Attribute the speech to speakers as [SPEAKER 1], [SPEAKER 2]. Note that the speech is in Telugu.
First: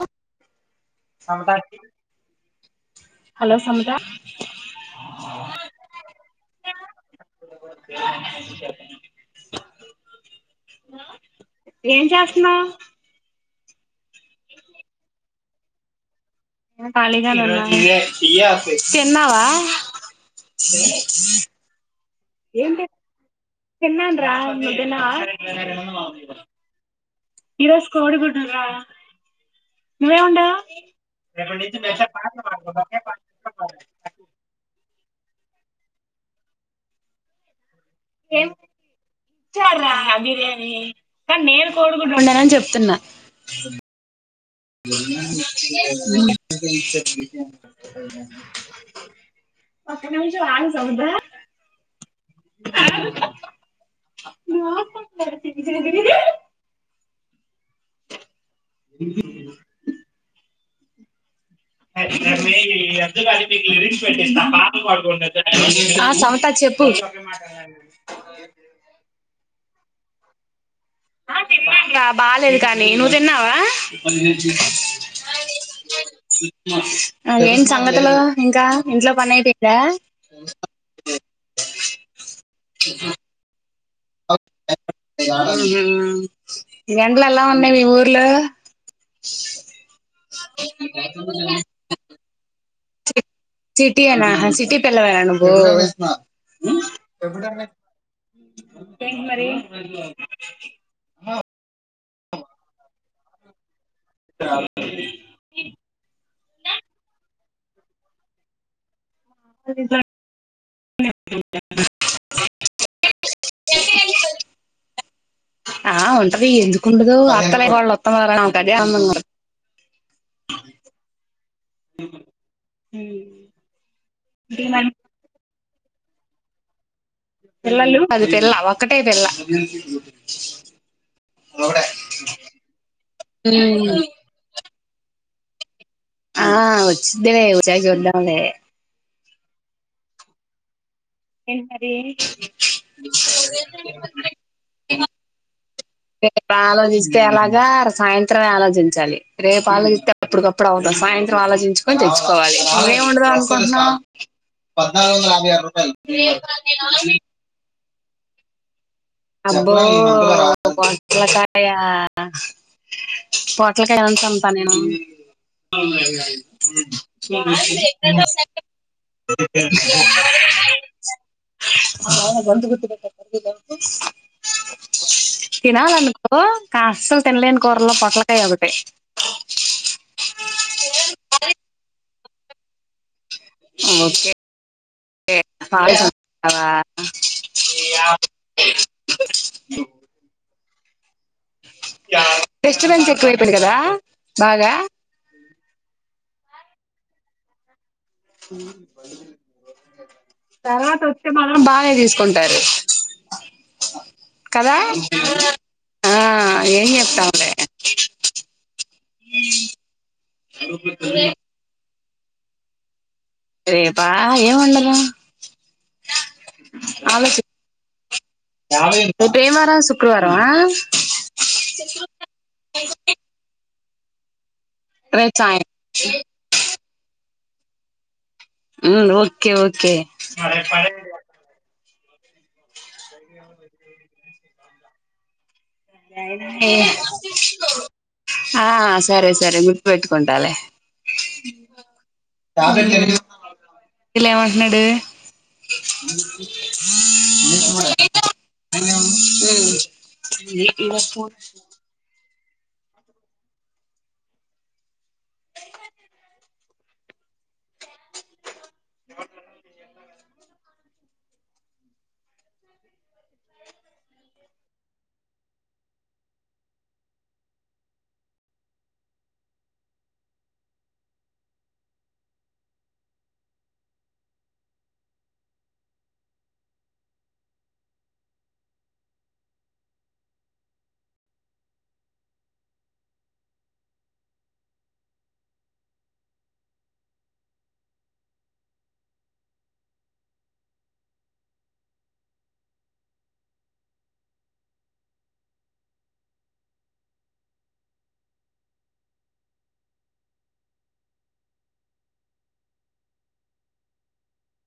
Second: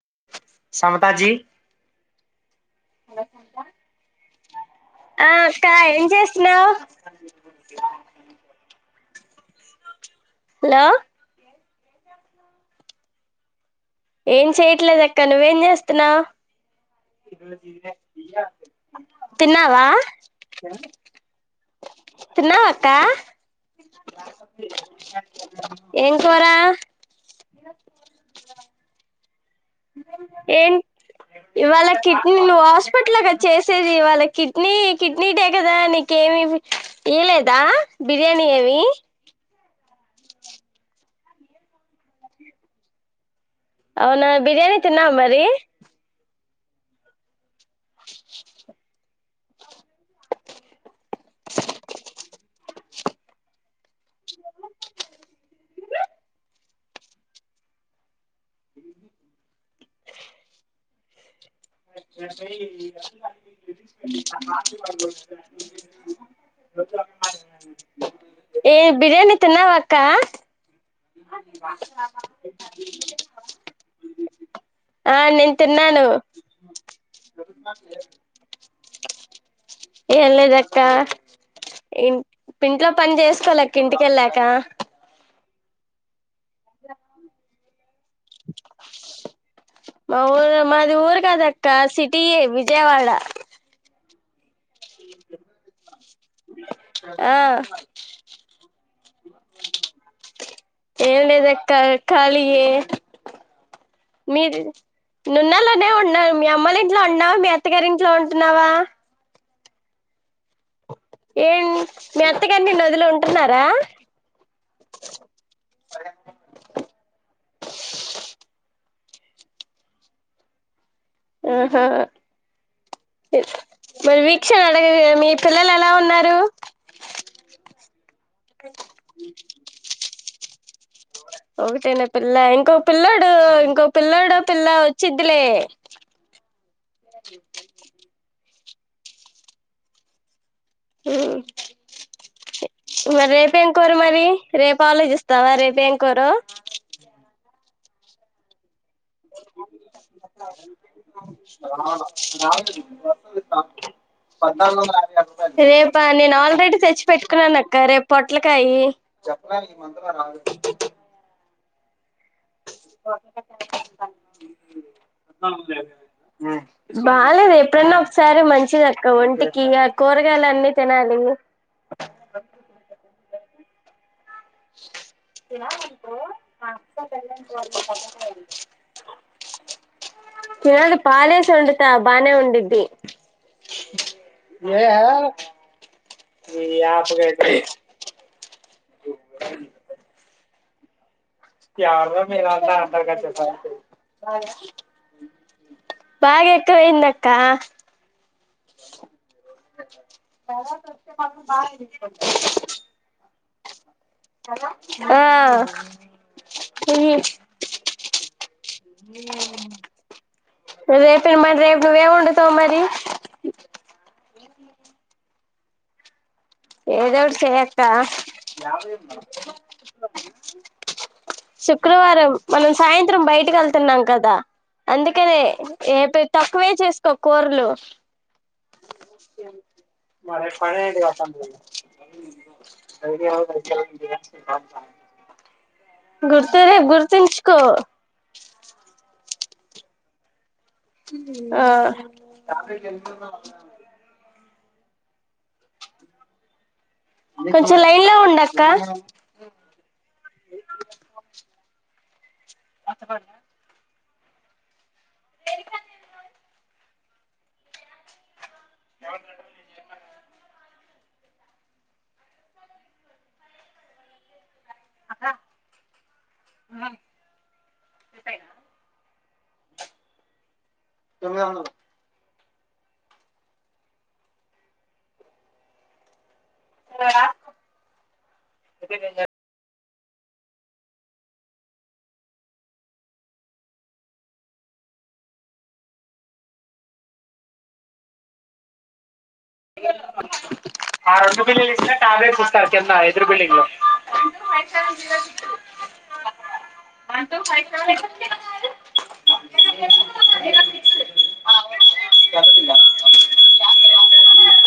[SPEAKER 1] సమతాజీ
[SPEAKER 2] హలో సమత
[SPEAKER 1] ఆ అక్క ఏం చేస్తున్నావు హలో
[SPEAKER 2] ఏం చేస్తున్నావు
[SPEAKER 1] ఏం చేయట్లేద అక్క నువ్వేం చేస్తున్నావ్
[SPEAKER 2] ఖాళీగా
[SPEAKER 1] తిన్నావా తిన్నావ
[SPEAKER 2] ఏంటి
[SPEAKER 1] అక్క
[SPEAKER 2] తిన్నాను రా మీరు తిన్నావ
[SPEAKER 1] ఏం కూర
[SPEAKER 2] ఈరోజు కొడిగుడ్డు రా ఏమ్ ఉండ
[SPEAKER 1] ఏం ఇవాళ కిడ్నీ నువ్వు హాస్పిటల్గా చేసేది ఇవాళ కిడ్నీ కిడ్నీ టే కదా నీకి ఏమి ఇయలేదా బిర్యానీ
[SPEAKER 2] ఏం
[SPEAKER 1] ఏమి
[SPEAKER 2] కానీ నేను కోడిగుడ్లు ఉండనాని చెప్తున్నా
[SPEAKER 1] అవునా బిర్యానీ తిన్నావా మరి
[SPEAKER 2] ఒక్క నిమిషం అయి సంధ్య [unintelligible] మార్కెట్ [unintelligible] ఉరికే ఉన్నా ఆ సమత చెప్ చెప్పు
[SPEAKER 1] ఏ బిర్యానీ తిన్నావా అక్క
[SPEAKER 2] ఆ తిన్నాగా బాలింత అని నువ్వు తిన్నావా
[SPEAKER 1] ఆ నేను తిన్నాను
[SPEAKER 2] ఏం సంగతలో ఇంకా ఇంట్లో పని అయిపోయిందా
[SPEAKER 1] ఏం లేదక్క ఇ ఇంట్లో పని చేసుకోవాలి ఇంటికి ఎళ్ళాక
[SPEAKER 2] [unintelligible] ఎలా ఉన్నాయి మీ ఊరు
[SPEAKER 1] మా ఊరు మాది ఊరు కాదక్క సిటీయే విజయవాడ
[SPEAKER 2] సిటీనా సిటీ పిల్లవా నువు
[SPEAKER 1] ఆ
[SPEAKER 2] ఇంకేంటి మరి
[SPEAKER 1] క కాలియే మీరు నున్నలోనే ఉన్నా మీ అమ్మలు ఇంట్లో ఉన్నావా మీ అత్తగారి ఇంట్లో ఉంటున్నావా
[SPEAKER 2] రి జ
[SPEAKER 1] ఏం మీ అత్తగని నిన్ను వదిలి ఉంటున్నారా
[SPEAKER 2] ఆ ఉంటది ఎందుకు ఉండదు అత్త లేని కోడలు ఉత్తమురాలు అంటర్ గే అందంగా ఉంటది
[SPEAKER 1] ఆహా మరి వీక్ష అడగ మీ పిల్లలు ఎలా ఉన్నారు
[SPEAKER 2] పిల్లలు మాది పిల్ల ఒక్కటే పిల్ల
[SPEAKER 1] ఒకటేనా పిల్ల ఇంకొక పిల్లడు ఇంకోక పిల్లడు పిల్ల వచ్చిద్లే
[SPEAKER 2] ఆ వచ్చిద్దిలే వచ్చాక చూద్దాం లే
[SPEAKER 1] మ్
[SPEAKER 2] ఏంటి మరి
[SPEAKER 1] ఇంగ రేపేం కూర మరి రేపు ఆలోచిస్తావా రేపు
[SPEAKER 2] రేప్ ఆలోచిస్తే ఎలాగా సాయంత్రమే ఆలోచిం చాలి రేపు ఆలోచిస్తే అప్పుటికప్పుడు అవ్వదు సాయంత్రం ఆలోచించుకొని తెచ్చుకోవాలి నువ్వేం వండుదాం అనుకుంటున్నావ్ పద్నాలుగు వందల నాలు
[SPEAKER 1] రేపా నేను ఆల్రెడీ తెచ్చి
[SPEAKER 2] అరవఐ
[SPEAKER 1] పెట్టుకున్నాను అక్క రేపు పొట్లకాయి
[SPEAKER 2] అబ్బో పొట్లకాయా పొట్లకాయ ఏమన్నా అమ్ముతా నేను
[SPEAKER 1] బాలేదు ఎప్పుడన్నా ఒకసారి మంచిది అక్క ఒంటికి కూరగాయ యలు అన్నీ తినాలి
[SPEAKER 2] ఆ గొంతు గుర్తుపట్టాలి [unintelligible] తినాలనుకో కాసలు తినలేని కూరల్లో పొట్టలకాయ ఒకటి
[SPEAKER 1] నేనైతే పాలేసి వండుతా బానే ఉండిద్ది
[SPEAKER 2] ఓకే కే తవా
[SPEAKER 1] ఎవదో మీల ఉంత
[SPEAKER 2] డిస్టబెన్స్
[SPEAKER 1] అంతర్గా తెసా
[SPEAKER 2] ఎక్కువైపోయింది కదా బాగా
[SPEAKER 1] బాగా ఎకువెయిందక్క
[SPEAKER 2] మ్
[SPEAKER 1] బరాతే మన బగా నిడ
[SPEAKER 2] తీసుకుంటారు కదా ఆ ఏం చెప్తాములేే
[SPEAKER 1] రేపేమన్ రేపు నువ్వేం వండుతావ్ మరి
[SPEAKER 2] రేపా ఏం వండుదాం
[SPEAKER 1] ఏదోటి చేయక్క
[SPEAKER 2] రేపు ఏం వారం శుక్రవారమా
[SPEAKER 1] శుక్రవారం మనం సాయంత్రం బయటీ కెల్ తున్నాం కదా
[SPEAKER 2] రేపు
[SPEAKER 1] అందుకనే
[SPEAKER 2] సాయం
[SPEAKER 1] ఏ తక్కువే చేసుకో కూరలు
[SPEAKER 2] ఉమ్ ఓకే ఓకే
[SPEAKER 1] మరి ఫనీడిత అ క
[SPEAKER 2] ఆ సరే సరే గుర్తు పెట్టుకుంటాలే
[SPEAKER 1] ఆ
[SPEAKER 2] ఎన్నడు
[SPEAKER 1] కొంచెం లైన్ లో ఉండక్క
[SPEAKER 2] ఫోర్
[SPEAKER 1] అత పడ
[SPEAKER 2] ఇ
[SPEAKER 1] అద్ద ఉన్నాయి ఉంటాయి తొమ్మిది వందలు తీర్గడ ఇయల్ల మని ఆ రెండు బిల్లులు ఇస్తే టాబ్లెట్స్ ఇస్తారు కింద ఎదురు బిల్డింగ్లో వన్ టు ఫై సెవెన్
[SPEAKER 2] అ
[SPEAKER 1] ఎంత బిళ్ల యాబై రా